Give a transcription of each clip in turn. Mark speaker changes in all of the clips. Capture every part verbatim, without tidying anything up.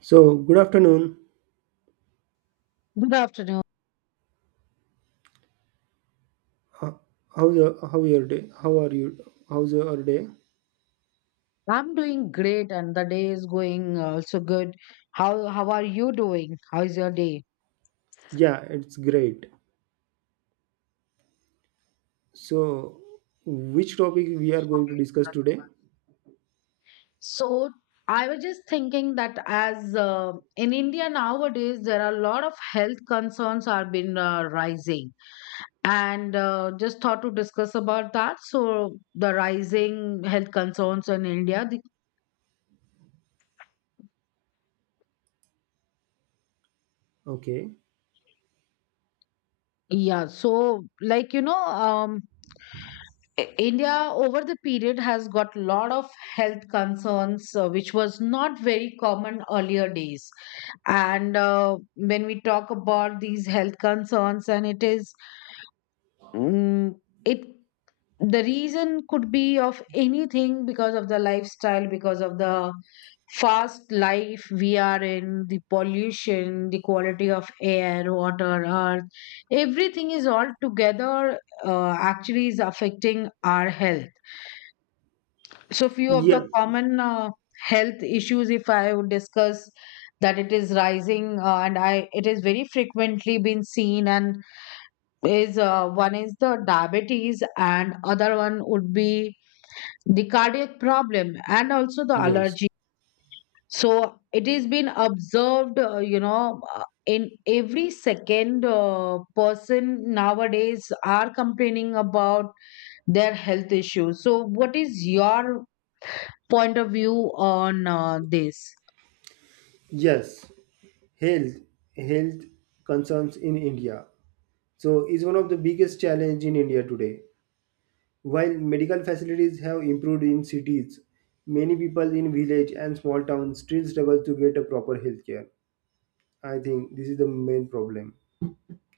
Speaker 1: So good afternoon.
Speaker 2: Good afternoon.
Speaker 1: Ho- How's your, how your day? How are you? How's your day?
Speaker 2: I'm doing great and the day is going also good. How how are you doing? How is your day?
Speaker 1: Yeah, it's great. So which topic we are going to discuss today?
Speaker 2: So I was just thinking that as uh, in India nowadays there are a lot of health concerns are been uh, rising and uh, just thought to discuss about that. So the rising health concerns in India. The,
Speaker 1: Okay.
Speaker 2: yeah. So like you know um I- India over the period has got lot of health concerns, uh, which was not very common earlier days. And uh, when we talk about these health concerns, and it is, mm, it the reason could be of anything, because of the lifestyle, because of the fast life we are in, the pollution, the quality of air, water, earth, everything is all together uh, actually is affecting our health. So few of the
Speaker 1: Yeah.
Speaker 2: common uh, health issues if I would discuss, that it is rising, uh, and I it is very frequently been seen and is uh, one is the diabetes and other one would be the cardiac problem and also the
Speaker 1: Yes.
Speaker 2: allergy. So it has been observed, uh, you know uh, in every second uh, person nowadays are complaining about their health issues. So what is your point of view on uh, this?
Speaker 1: Yes. Health health concerns in India. So is one of the biggest challenge in India today. While medical facilities have improved in cities, many people in village and small towns still struggle to get a proper health care. I think this is the main problem.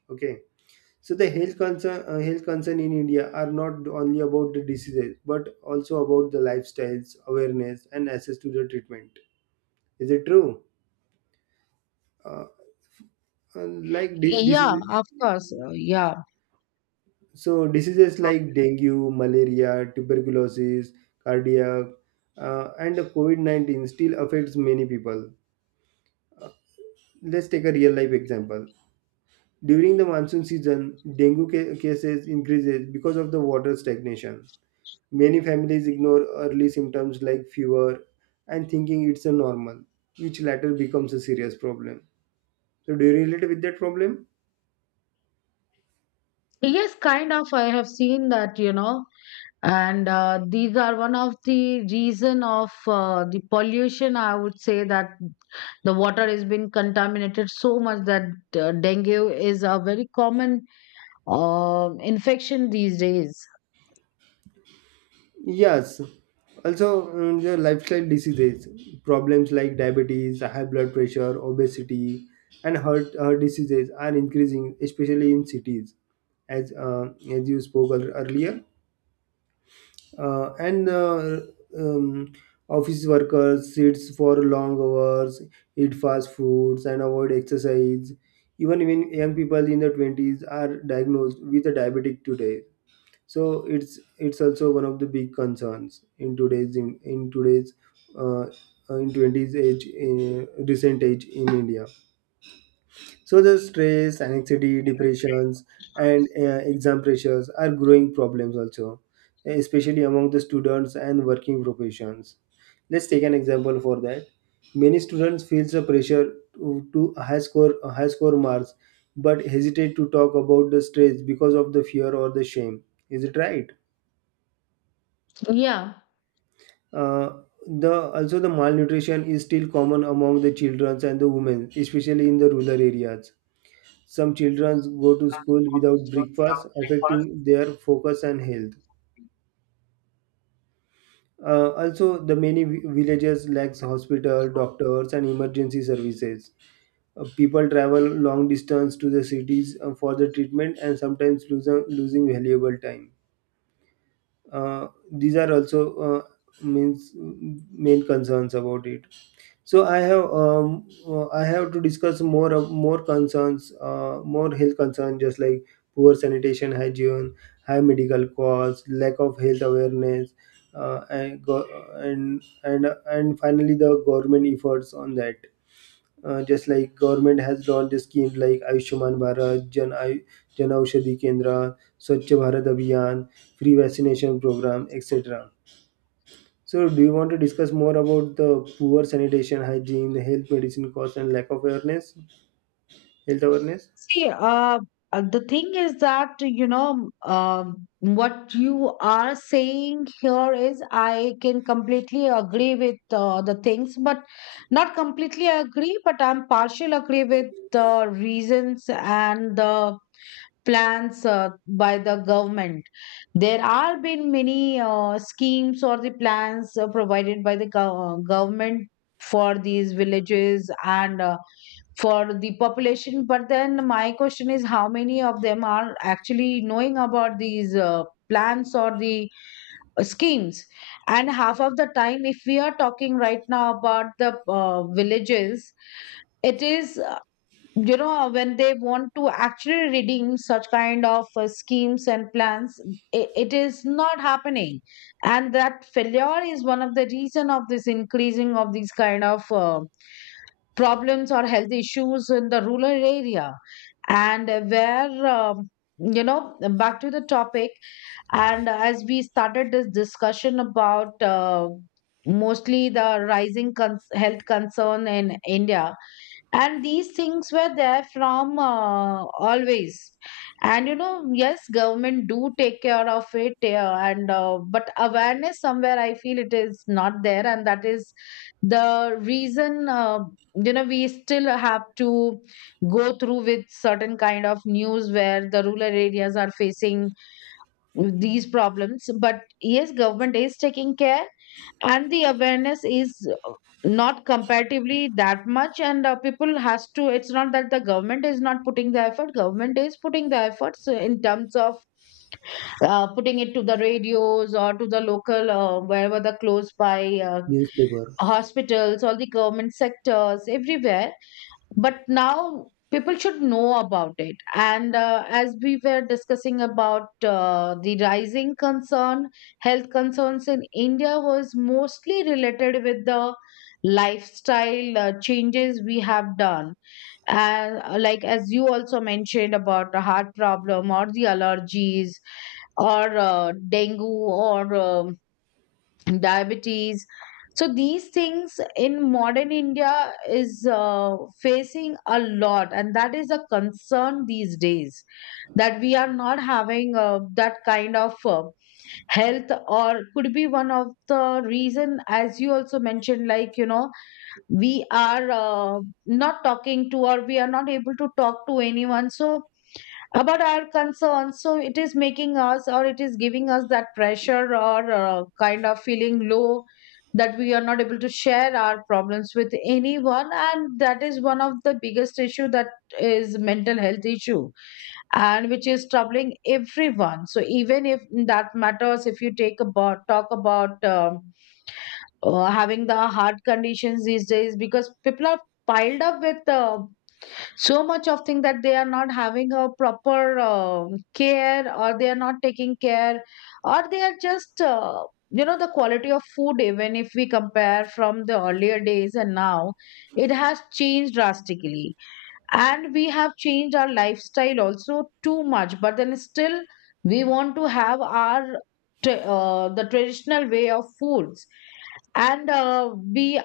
Speaker 1: Okay. So the health concern, uh, health concern in India are not only about the diseases, but also about the lifestyles, awareness, and access to the treatment. Is it true? Uh, uh, like di-
Speaker 2: Yeah,
Speaker 1: Diseases,
Speaker 2: of course, uh, yeah.
Speaker 1: so diseases like dengue, malaria, tuberculosis, cardiac, uh, and the COVID nineteen still affects many people. Let's take a real life example. During the monsoon season, dengue ca- cases increases because of the water stagnation. Many families ignore early symptoms like fever and thinking it's a normal, which later becomes a serious problem. So, do you relate with that problem?
Speaker 2: Yes, kind of. I have seen that, you know, and uh, these are one of the reason of uh, the pollution. I would say that the water has been contaminated so much that uh, dengue is a very common uh, infection these days.
Speaker 1: Yes. Also, mm, the lifestyle diseases, problems like diabetes, high blood pressure, obesity, and heart, heart diseases are increasing, especially in cities, as uh, as you spoke ear- earlier. Uh, and uh, um, Office workers sits for long hours, eat fast foods, and avoid exercise. Even even young people in their twenties are diagnosed with a diabetic today, so it's it's also one of the big concerns in today's in, in today's uh, uh, in twenties age in recent age in India. So the stress, anxiety, depressions, and uh, exam pressures are growing problems also, especially among the students and working professions. Let's take an example for that. Many students feel the pressure to, to high score high score marks, but hesitate to talk about the stress because of the fear or the shame. Is it right?
Speaker 2: Yeah.
Speaker 1: Uh, the also the malnutrition is still common among the children and the women, especially in the rural areas. Some children go to school without breakfast, affecting their focus and health. Uh, also, the many vi- villages lacks hospital, doctors, and emergency services. Uh, people travel long distance to the cities uh, for the treatment and sometimes losing losing valuable time. Uh, these are also uh, means mm, main concerns about it. So I have um, uh, I have to discuss more of more concerns, uh, more health concerns, just like poor sanitation hygiene, high medical costs, lack of health awareness, uh, and go- and and and finally the government efforts on that. Uh, just like government has launched schemes like Ayushman Bharat, Jan Ay- Jan Aushadhi Kendra, Swachh Bharat Abhiyan, free vaccination program, et cetera. So, do you want to discuss more about the poor sanitation, hygiene, the health medicine costs, and lack of awareness, health awareness?
Speaker 2: See, uh, uh, the thing is that, you know, um what you are saying here is I can completely agree with uh, the things, but not completely agree, but I'm partial agree with the reasons and the plans uh, by the government. There are been many uh, schemes or the plans uh, provided by the gov- uh, government for these villages and uh, for the population. But then my question is, how many of them are actually knowing about these uh, plans or the uh, schemes? And half of the time, if we are talking right now about the uh, villages, it is, you know, when they want to actually redeem such kind of uh, schemes and plans, it, it is not happening. And that failure is one of the reason of this increasing of these kind of uh, problems or health issues in the rural area. And uh, where um, you know Back to the topic. And as we started this discussion about uh, mostly the rising cons- health concern in India. And these things were there from uh, always. And you know, yes, government do take care of it, uh, and uh, but awareness somewhere I feel it is not there, and that is the reason uh, you know We still have to go through with certain kind of news where the rural areas are facing these problems. But yes, government is taking care and the awareness is uh, not comparatively that much. And uh, people has to, it's not that the government is not putting the effort, government is putting the efforts uh, in terms of uh, putting it to the radios or to the local, uh, wherever the close by uh,
Speaker 1: Newspaper.
Speaker 2: hospitals, all the government sectors, everywhere. But now people should know about it. And uh, as we were discussing about uh, the rising concern, health concerns in India was mostly related with the lifestyle uh, changes we have done. And uh, like as you also mentioned about the heart problem or the allergies or uh, dengue or um, diabetes. So these things in modern India is uh, facing a lot, and that is a concern these days, that we are not having uh, that kind of uh, health. Or could be one of the reason, as you also mentioned, like you know, we are uh, not talking to, or we are not able to talk to anyone, so about our concerns. So it is making us or it is giving us that pressure or uh, kind of feeling low, that we are not able to share our problems with anyone. And that is one of the biggest issue, that is mental health issue, and which is troubling everyone. So even if that matters, if you take about, talk about um, uh, having the heart conditions these days, because people are piled up with uh, so much of thing that they are not having a proper um care, or they are not taking care, or they are just uh, you know the quality of food, even if we compare from the earlier days and now, it has changed drastically. And we have changed our lifestyle also too much, but then still we want to have our tra- uh, the traditional way of foods. And uh, we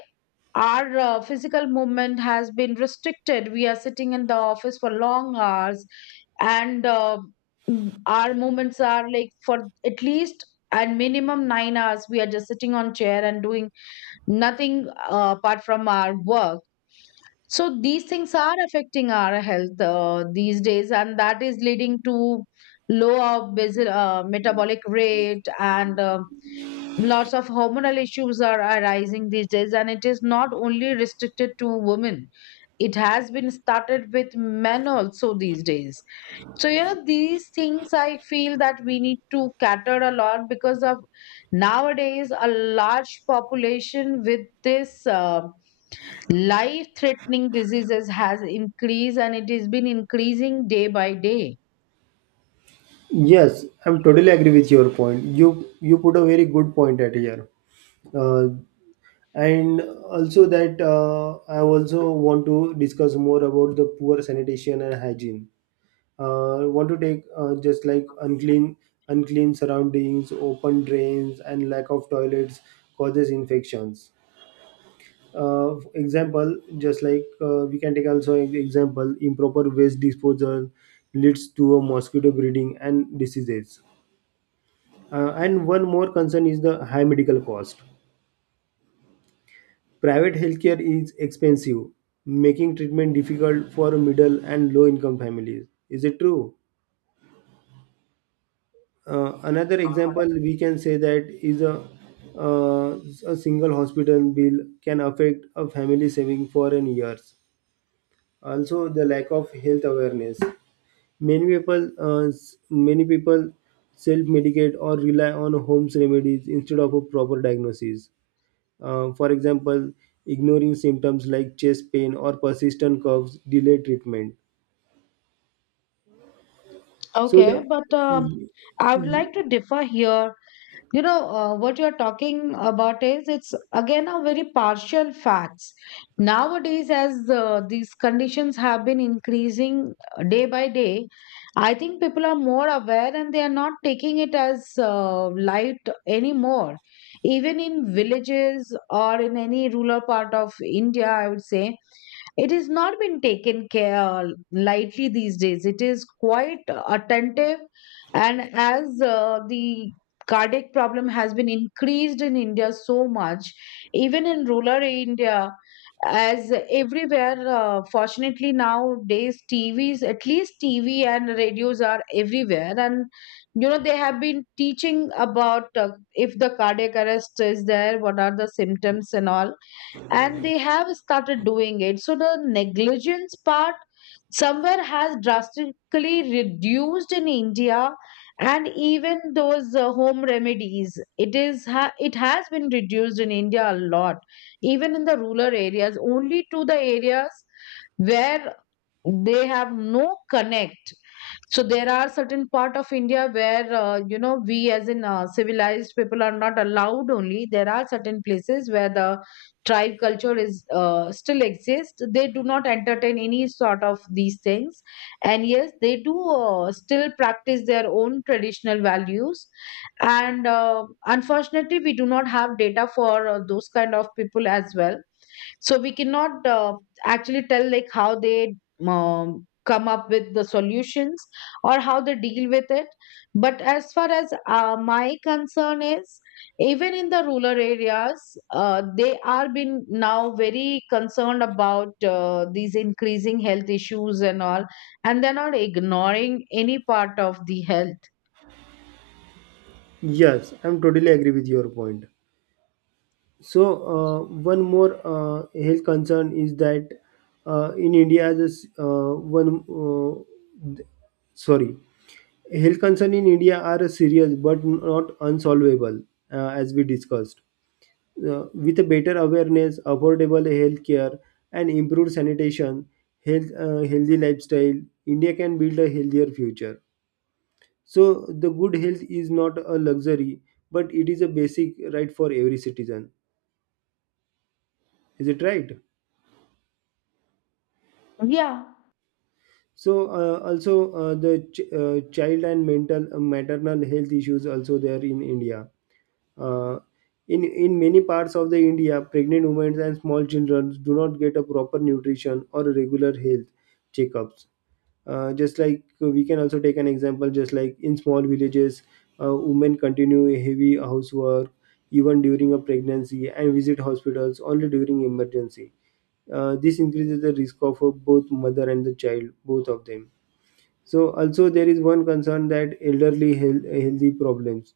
Speaker 2: our uh, physical movement has been restricted. We are sitting in the office for long hours, and uh, mm, our movements are like for at least and minimum nine hours. We are just sitting on chair and doing nothing uh, apart from our work. So these things are affecting our health uh, these days, and that is leading to lower basal, uh, metabolic rate. And uh, lots of hormonal issues are arising these days, and it is not only restricted to women, it has been started with men also these days. So you know, these things I feel that we need to cater a lot, because of nowadays a large population with this uh, life threatening diseases has increased, and it has been increasing day by day.
Speaker 1: Yes, I'm totally agree with your point. You you put a very good point at here, uh, and also that uh, I also want to discuss more about the poor sanitation and hygiene. Uh, I want to take uh, just like unclean unclean surroundings, open drains, and lack of toilets causes infections. Uh, example just like uh, we can take also an example, improper waste disposal leads to a mosquito breeding and diseases. Uh, and one more concern is the high medical cost, private healthcare is expensive, making treatment difficult for middle and low income families. Is it true? Uh, another example we can say that is a uh, a single hospital bill can affect a family saving for an years. Also the lack of health awareness. Many people, uh, s- many people self-medicate or rely on home remedies instead of a proper diagnosis. Uh, for example, ignoring symptoms like chest pain or persistent coughs delay treatment. So the
Speaker 2: Okay but um
Speaker 1: y-
Speaker 2: I would
Speaker 1: y-
Speaker 2: like to differ here. You know, uh, what you're talking about is it's again a very partial facts. Nowadays, as uh, these conditions have been increasing uh, day by day, I think people are more aware and they are not taking it as uh, light anymore, even in villages or in any rural part of India, I would say. It is not been taken care lightly these days. It is quite attentive. And as uh, the cardiac problem has been increased in India so much, even in rural India, as everywhere, uh, fortunately nowadays TVs, at least TV and radios are everywhere, and you know, they have been teaching about uh, if the cardiac arrest is there, what are the symptoms and all. And they have started doing it. So the negligence part somewhere has drastically reduced in India. And even those uh, home remedies, it is ha- it has been reduced in India a lot, even in the rural areas. Only to the areas where they have no connect. So there are certain part of India where, uh, you know, we as in uh, civilized people are not allowed. Only there are certain places where the tribe culture is uh, still exist. They do not entertain any sort of these things, and yes, they do uh, still practice their own traditional values. And uh, unfortunately, we do not have data for uh, those kind of people as well. So we cannot uh, actually tell like how they um, come up with the solutions or how they deal with it. But as far as uh, my concern is, even in the rural areas, uh, they are been now very concerned about uh, these increasing health issues and all, and they're not ignoring any part of the health.
Speaker 1: yes, I'm totally agree with your point. So uh, one more uh, health concern is that uh, in India, this uh, one uh, th- sorry. Health concerns in India are serious but not unsolvable, uh, as we discussed. Uh, with a better awareness, affordable health care, and improved sanitation, health, uh, healthy lifestyle, India can build a healthier future. So, the good health is not a luxury, but it is a basic right for every citizen. Is it right?
Speaker 2: Yeah.
Speaker 1: So, uh, also uh, the ch- uh, child and mental uh, maternal health issues also there in India. Uh, in in many parts of the India, pregnant women and small children do not get a proper nutrition or regular health checkups. Uh, just like uh, we can also take an example, just like in small villages, uh, women continue heavy housework even during a pregnancy and visit hospitals only during emergency. Uh, this increases the risk of uh, both mother and the child both of them. So also there is one concern that elderly health, healthy problems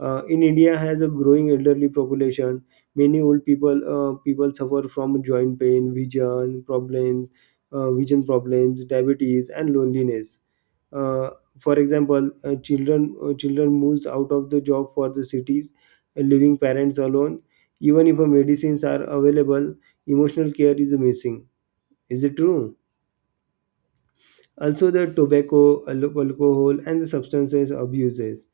Speaker 1: uh, in India has a growing elderly population. Many old people uh, people suffer from joint pain, vision problems, uh, vision problems, diabetes, and loneliness. Uh, for example, uh, children uh, children moves out of the job for the cities, uh, leaving parents alone. Even if uh, medicines are available, emotional care is missing. Is it true? Also, the tobacco, al- alcohol, and the substances abuses.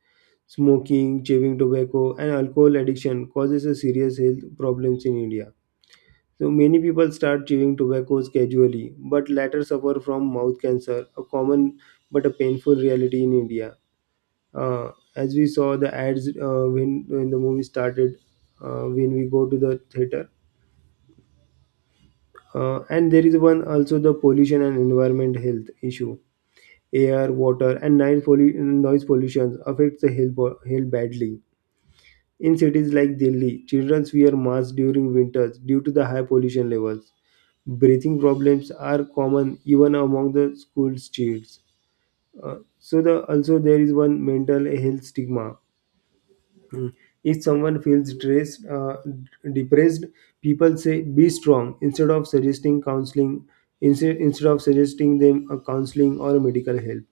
Speaker 1: Smoking, chewing tobacco, and alcohol addiction causes a serious health problems in India. So many people start chewing tobaccos casually, but later suffer from mouth cancer, a common but a painful reality in India. Uh, as we saw the ads uh, when when the movie started, uh, when we go to the theater, uh, and there is one also the pollution and environment health issue. Air, water, and night pollu- noise pollution affects the health, bo- health badly. In cities like Delhi, children wear masks during winters due to the high pollution levels. Breathing problems are common even among the school kids. Uh, so the also there is one mental health stigma. If someone feels stressed, uh, depressed, people say be strong instead of suggesting counseling, instead instead of suggesting them a counseling or a medical help.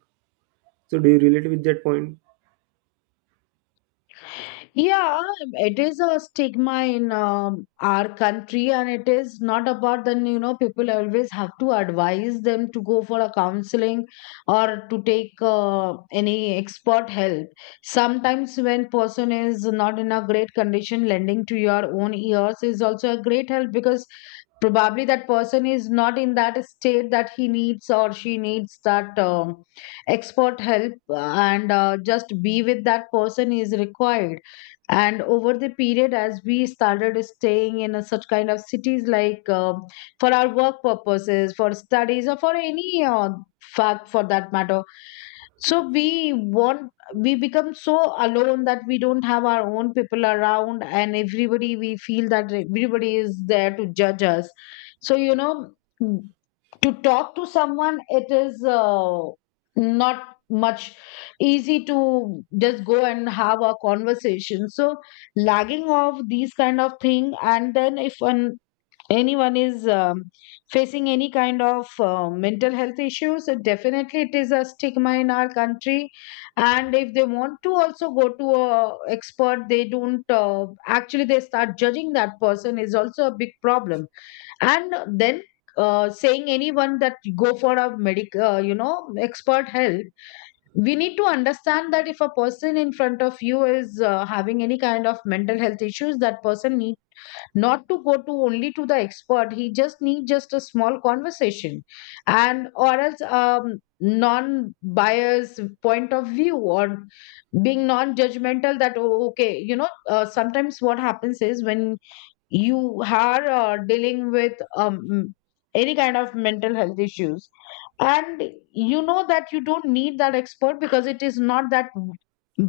Speaker 1: So do you relate with that point?
Speaker 2: Yeah, um, it is a stigma in um, our country, and it is not about then, you know, people always have to advise them to go for a counseling or to take uh, any expert help. Sometimes when person is not in a great condition, lending to your own ears is also a great help because probably that person is not in that state that he needs or she needs that um, expert help, uh, and uh, just be with that person is required, and over the period as we started staying in a such kind of cities like um for our work purposes, for studies, or for any uh, fact for that matter. So we want we become so alone that we don't have our own people around, and everybody, we feel that everybody is there to judge us. So you know, to talk to someone, it is uh, not much easy to just go and have a conversation. So lagging of these kind of thing, and then if an, anyone is um, facing any kind of uh, mental health issues, uh, definitely it is a stigma in our country. And if they want to also go to a expert, they don't, uh, actually they start judging that person is also a big problem. And then uh, saying anyone that go for a medic uh, you know, expert help, we need to understand that if a person in front of you is uh, having any kind of mental health issues, that person need not to go to only to the expert, he just need just a small conversation and or else um, non bias point of view, or being non judgmental. That oh, okay, you know, uh, sometimes what happens is when you are uh, dealing with um, any kind of mental health issues, and you know that you don't need that expert because it is not that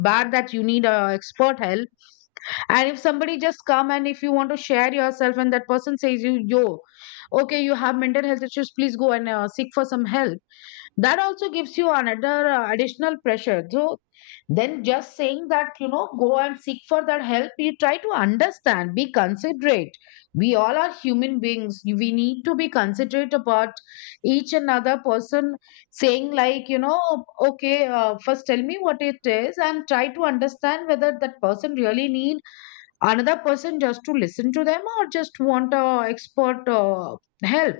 Speaker 2: bad that you need a expert help. And if somebody just come and if you want to share yourself, and that person says you, yo, okay, you have mental health issues, please go and uh, seek for some help, that also gives you another uh, additional pressure. So then just saying that you know go and seek for that help, you try to understand, be considerate. We all are human beings, we need to be considerate about each another person, saying like you know, okay, uh, first tell me what it is and try to understand whether that person really need another person just to listen to them or just want a expert uh, help.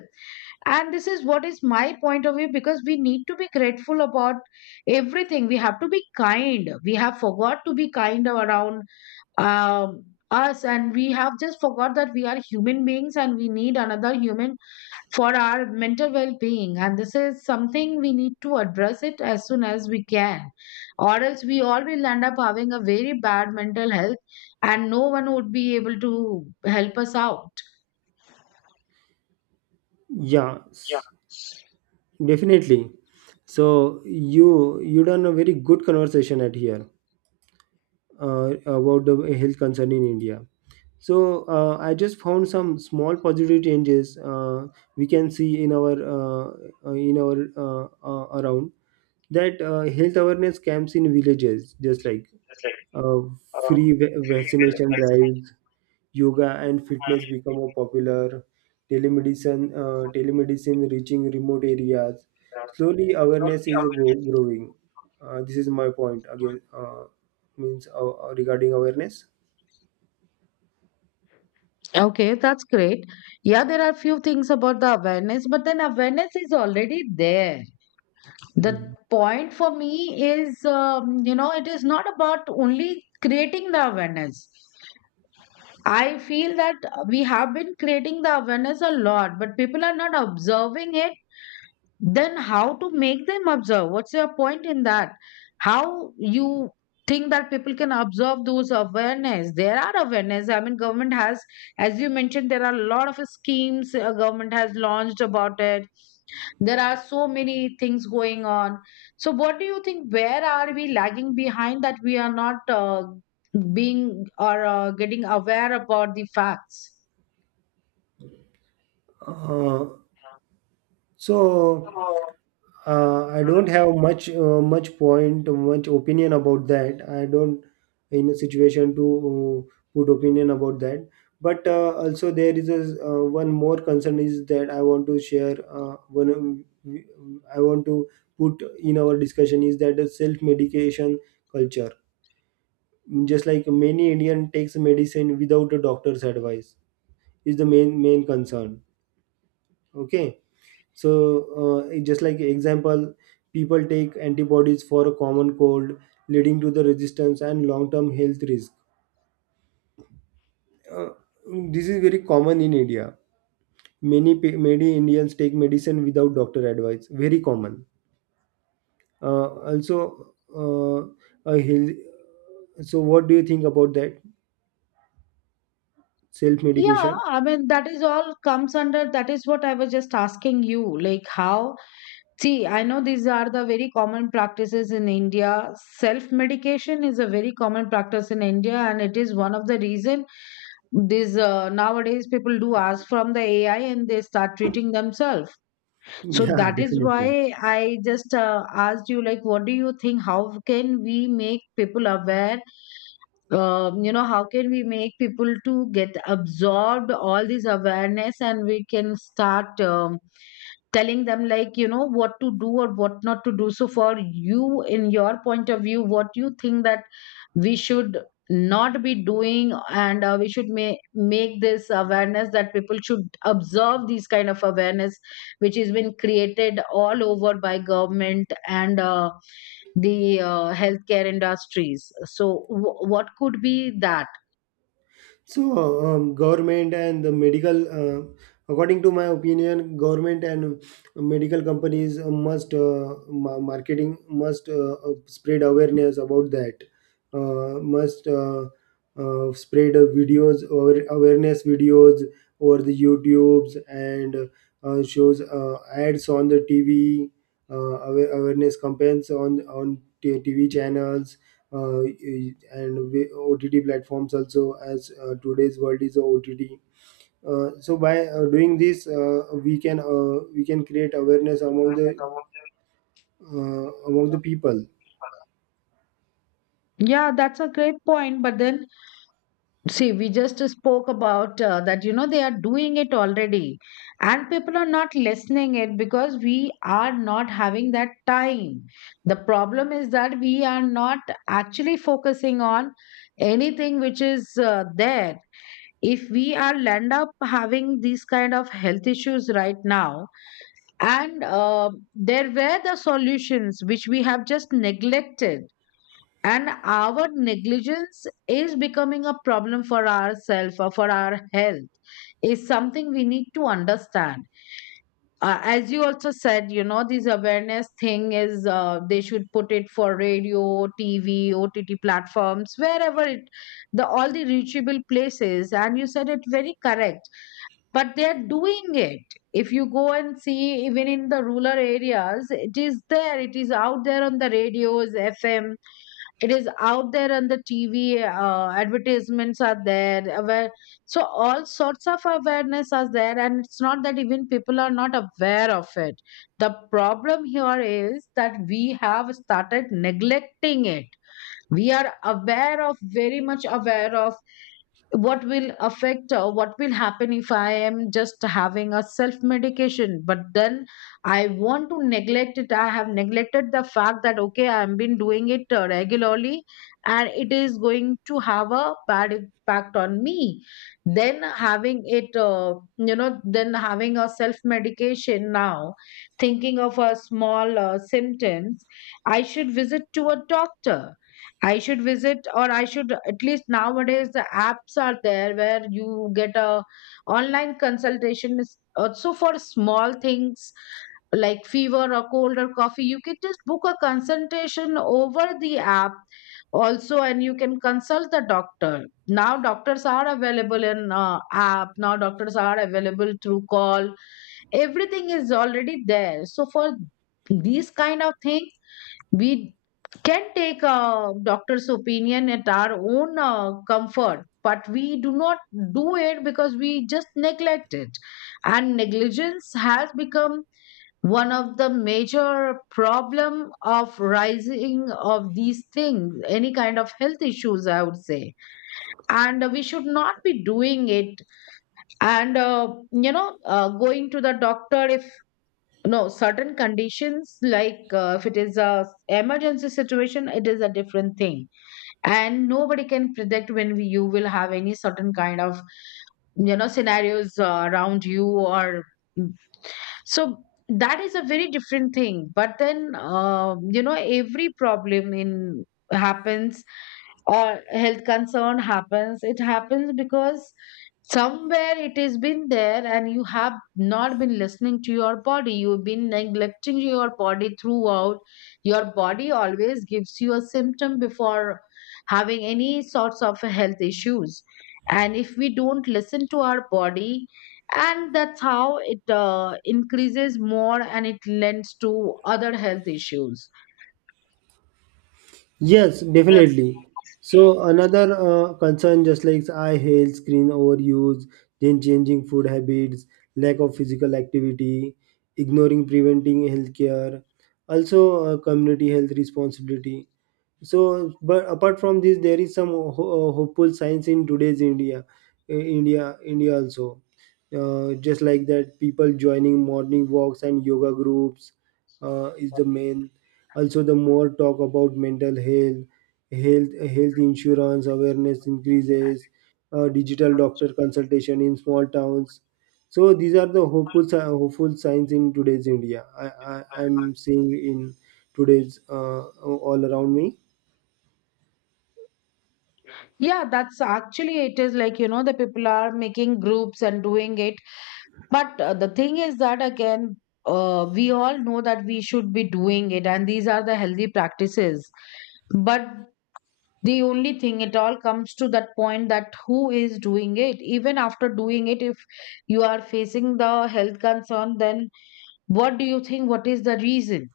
Speaker 2: And this is what is my point of view, because we need to be grateful about everything, we have to be kind. We have forgot to be kind around um, us, and we have just forgot that we are human beings and we need another human for our mental well-being. And this is something we need to address it as soon as we can, or else we all will end up having a very bad mental health and no one would be able to help us out.
Speaker 1: Yeah. Definitely. So you you done a very good conversation at here uh, about the health concern in India. So uh, I just found some small positive changes uh, we can see in our uh, uh, in our uh, uh, around that uh, health awareness camps in villages, just like uh, free va- vaccination drives, yoga and fitness become more popular, telemedicine, uh, telemedicine reaching remote areas. Slowly, awareness is go- growing. Uh, this is my point again, uh, means uh, regarding awareness.
Speaker 2: Okay, that's great. Yeah, there are few things about the awareness, but then awareness is already there. The point for me is, um, you know, it is not about only creating the awareness. I feel that we have been creating the awareness a lot, but people are not observing it. Then how to make them observe? What's your point in that? How you think that people can observe those awareness? There are awareness, I mean, government has, as you mentioned, there are a lot of schemes uh, government has launched about it. There are so many things going on. So what do you think, where are we lagging behind that we are not uh, being or uh, getting aware about the facts?
Speaker 1: Uh, so Uh, I don't have much uh, much point, much opinion about that. I don't in a situation to uh, put opinion about that. But uh, also there is a uh, one more concern is that I want to share. Uh, one I want to put in our discussion is that the self medication culture. Just like many Indian takes medicine without a doctor's advice is the main main concern. Okay, so uh, just like example, people take antibodies for a common cold leading to the resistance and long term health risk. Uh, this is very common in India, many pe- many Indians take medicine without doctor advice, very common. Uh, also uh, a health, so what do you think about that self
Speaker 2: Yeah,
Speaker 1: medication?
Speaker 2: I mean, that is all comes under, that is what I was just asking you, like how. See, I know these are the very common practices in India. Self medication is a very common practice in India, and it is one of the reason these uh, nowadays people do ask from the A I and they start treating themselves. So
Speaker 1: Yeah,
Speaker 2: that is
Speaker 1: definitely.
Speaker 2: why I just uh, asked you, like, what do you think? How can we make people aware? Um, you know, how can we make people to get absorbed all this awareness, and we can start um, telling them like you know what to do or what not to do. So for you, in your point of view, what you think that we should not be doing, and uh, we should ma- make this awareness that people should observe these kind of awareness, which has been created all over by government and uh, the uh, healthcare industries. So, w- what could be that?
Speaker 1: So, um, government and the medical, uh, according to my opinion, government and medical companies must uh, ma- marketing must uh, uh, spread awareness about that. Uh, must uh, uh, Spread uh, videos or awareness videos over the YouTubes and uh, shows uh, ads on the T V, uh, awa- awareness campaigns on on t- TV channels uh, and we- O T T platforms also as uh, today's world is a O T T. Uh, so by uh, doing this, uh, we can uh, we can create awareness among the uh, among the people.
Speaker 2: Yeah, that's a great point. But then, see, we just spoke about uh, that, you know, they are doing it already. And people are not listening it because we are not having that time. The problem is that we are not actually focusing on anything which is uh, there. If we are land up having these kind of health issues right now, and um there were the solutions which we have just neglected, and our negligence is becoming a problem for ourselves or for our health, is something we need to understand. Uh, as you also said, you know, this awareness thing is uh, they should put it for radio, TV, OTT platforms, wherever it, the all the reachable places, and you said it very correct. But they are doing it. If you go and see, even in the rural areas, it is there. It is out there on the radios, FM. It is out there on the TV, uh, advertisements are there, aware. So all sorts of awareness are there, and it's not that even people are not aware of it. The problem here is that we have started neglecting it. We are aware of, very much aware of what will affect, uh, what will happen if I am just having a self medication, but then I want to neglect it. I have neglected the fact that okay, I have been doing it uh, regularly, and it is going to have a bad impact on me. Then having it, uh, you know, then having a self medication, now thinking of a small uh, symptoms, I should visit to a doctor. I should visit, or I should at least, nowadays the apps are there where you get a online consultation is also for small things like fever or cold or coffee. You can just book a consultation over the app also, and you can consult the doctor. Now doctors are available in uh, app. Now doctors are available through call. Everything is already there. So for these kind of things, we can take a doctor's opinion at our own uh, comfort, but we do not do it because we just neglect it. And negligence has become one of the major problem of rising of these things, any kind of health issues, I would say. And uh, we should not be doing it. And uh, you know, uh, going to the doctor if. No, certain conditions, like uh, if it is a emergency situation, it is a different thing. And nobody can predict when we, you will have any certain kind of, you know, scenarios uh, around you, or mm. So that is a very different thing. But then, uh, you know, every problem in happens or health concern happens, it happens because somewhere it has been there and you have not been listening to your body. You've been neglecting your body throughout. Your body always gives you a symptom before having any sorts of health issues, and if we don't listen to our body, and that's how it uh, increases more and it lends to other health issues.
Speaker 1: Yes, definitely. So another uh, concern, just like eye health, screen overuse, then changing food habits, lack of physical activity, ignoring preventing healthcare, also uh, community health responsibility. So, but apart from this, there is some ho- ho- uh, hopeful signs in today's India, uh, India, India also. Uh, just like that, people joining morning walks and yoga groups uh, is the main, also the more talk about mental health health health insurance awareness increases, uh, digital doctor consultation in small towns. So these are the hopeful si- hopeful signs in today's India, I, I I'm seeing in today's uh, all around me.
Speaker 2: Yeah, that's actually, it is like, you know, the people are making groups and doing it. But uh, the thing is that, again, uh, we all know that we should be doing it, and these are the healthy practices. But the only thing, it all comes to that point that who is doing it? Even after doing it, if you are facing the health concern, then what do you think? What is the reason?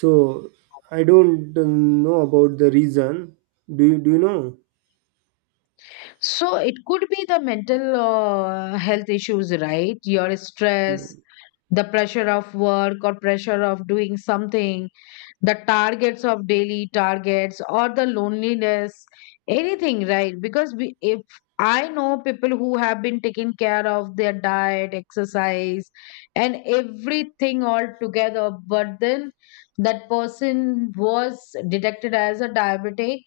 Speaker 1: So I don't uh, know about the reason, do you do you know?
Speaker 2: So it could be the mental uh, health issues, right? Your stress,
Speaker 1: Mm.
Speaker 2: the pressure of work or pressure of doing something, the targets of daily targets, or the loneliness, anything, right? Because we, if I know people who have been taking care of their diet, exercise, and everything all together, but then that person was detected as a diabetic,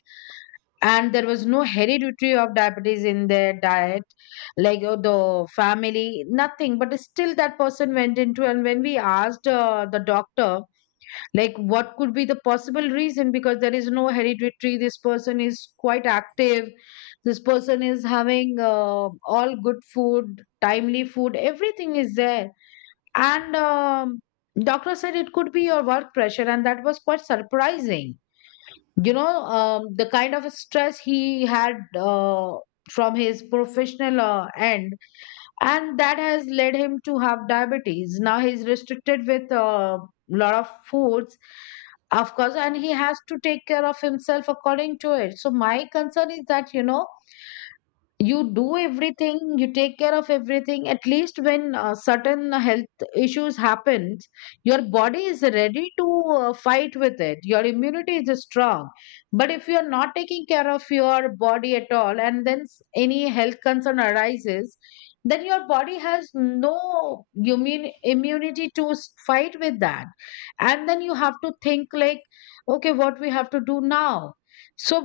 Speaker 2: and there was no hereditary of diabetes in their diet, like uh, the family, nothing, but still that person went into. And when we asked uh, the doctor, like, what could be the possible reason, because there is no hereditary, this person is quite active, this person is having uh, all good food, timely food, everything is there. And um, doctor said it could be your work pressure, and that was quite surprising. You know, um, the kind of stress he had uh, from his professional uh, end, and that has led him to have diabetes. Now he's restricted with a uh, lot of foods, of course, and he has to take care of himself according to it. So my concern is that, you know, you do everything, you take care of everything, at least when uh, certain health issues happens, your body is ready to uh, fight with it, your immunity is strong. But if you are not taking care of your body at all, and then s- any health concern arises, then your body has no immune, immunity to s- fight with that. And then you have to think like, okay, what we have to do now. So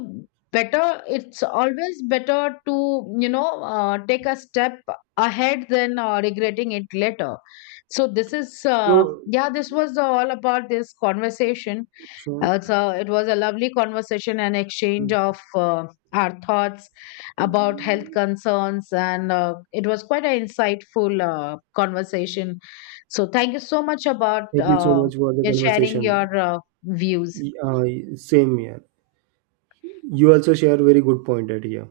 Speaker 2: better, it's always better to, you know, uh, take a step ahead than uh, regretting it later. So this is, uh,
Speaker 1: So
Speaker 2: yeah, this was all about this conversation.
Speaker 1: sure.
Speaker 2: Uh, so it was a lovely conversation and exchange of uh, our thoughts about health concerns, and uh, it was quite an insightful uh, conversation. So thank you so much about
Speaker 1: Thank you so
Speaker 2: uh,
Speaker 1: much for the
Speaker 2: sharing
Speaker 1: conversation.
Speaker 2: your uh, views
Speaker 1: Y- Uh, same here. You also share very good point at here.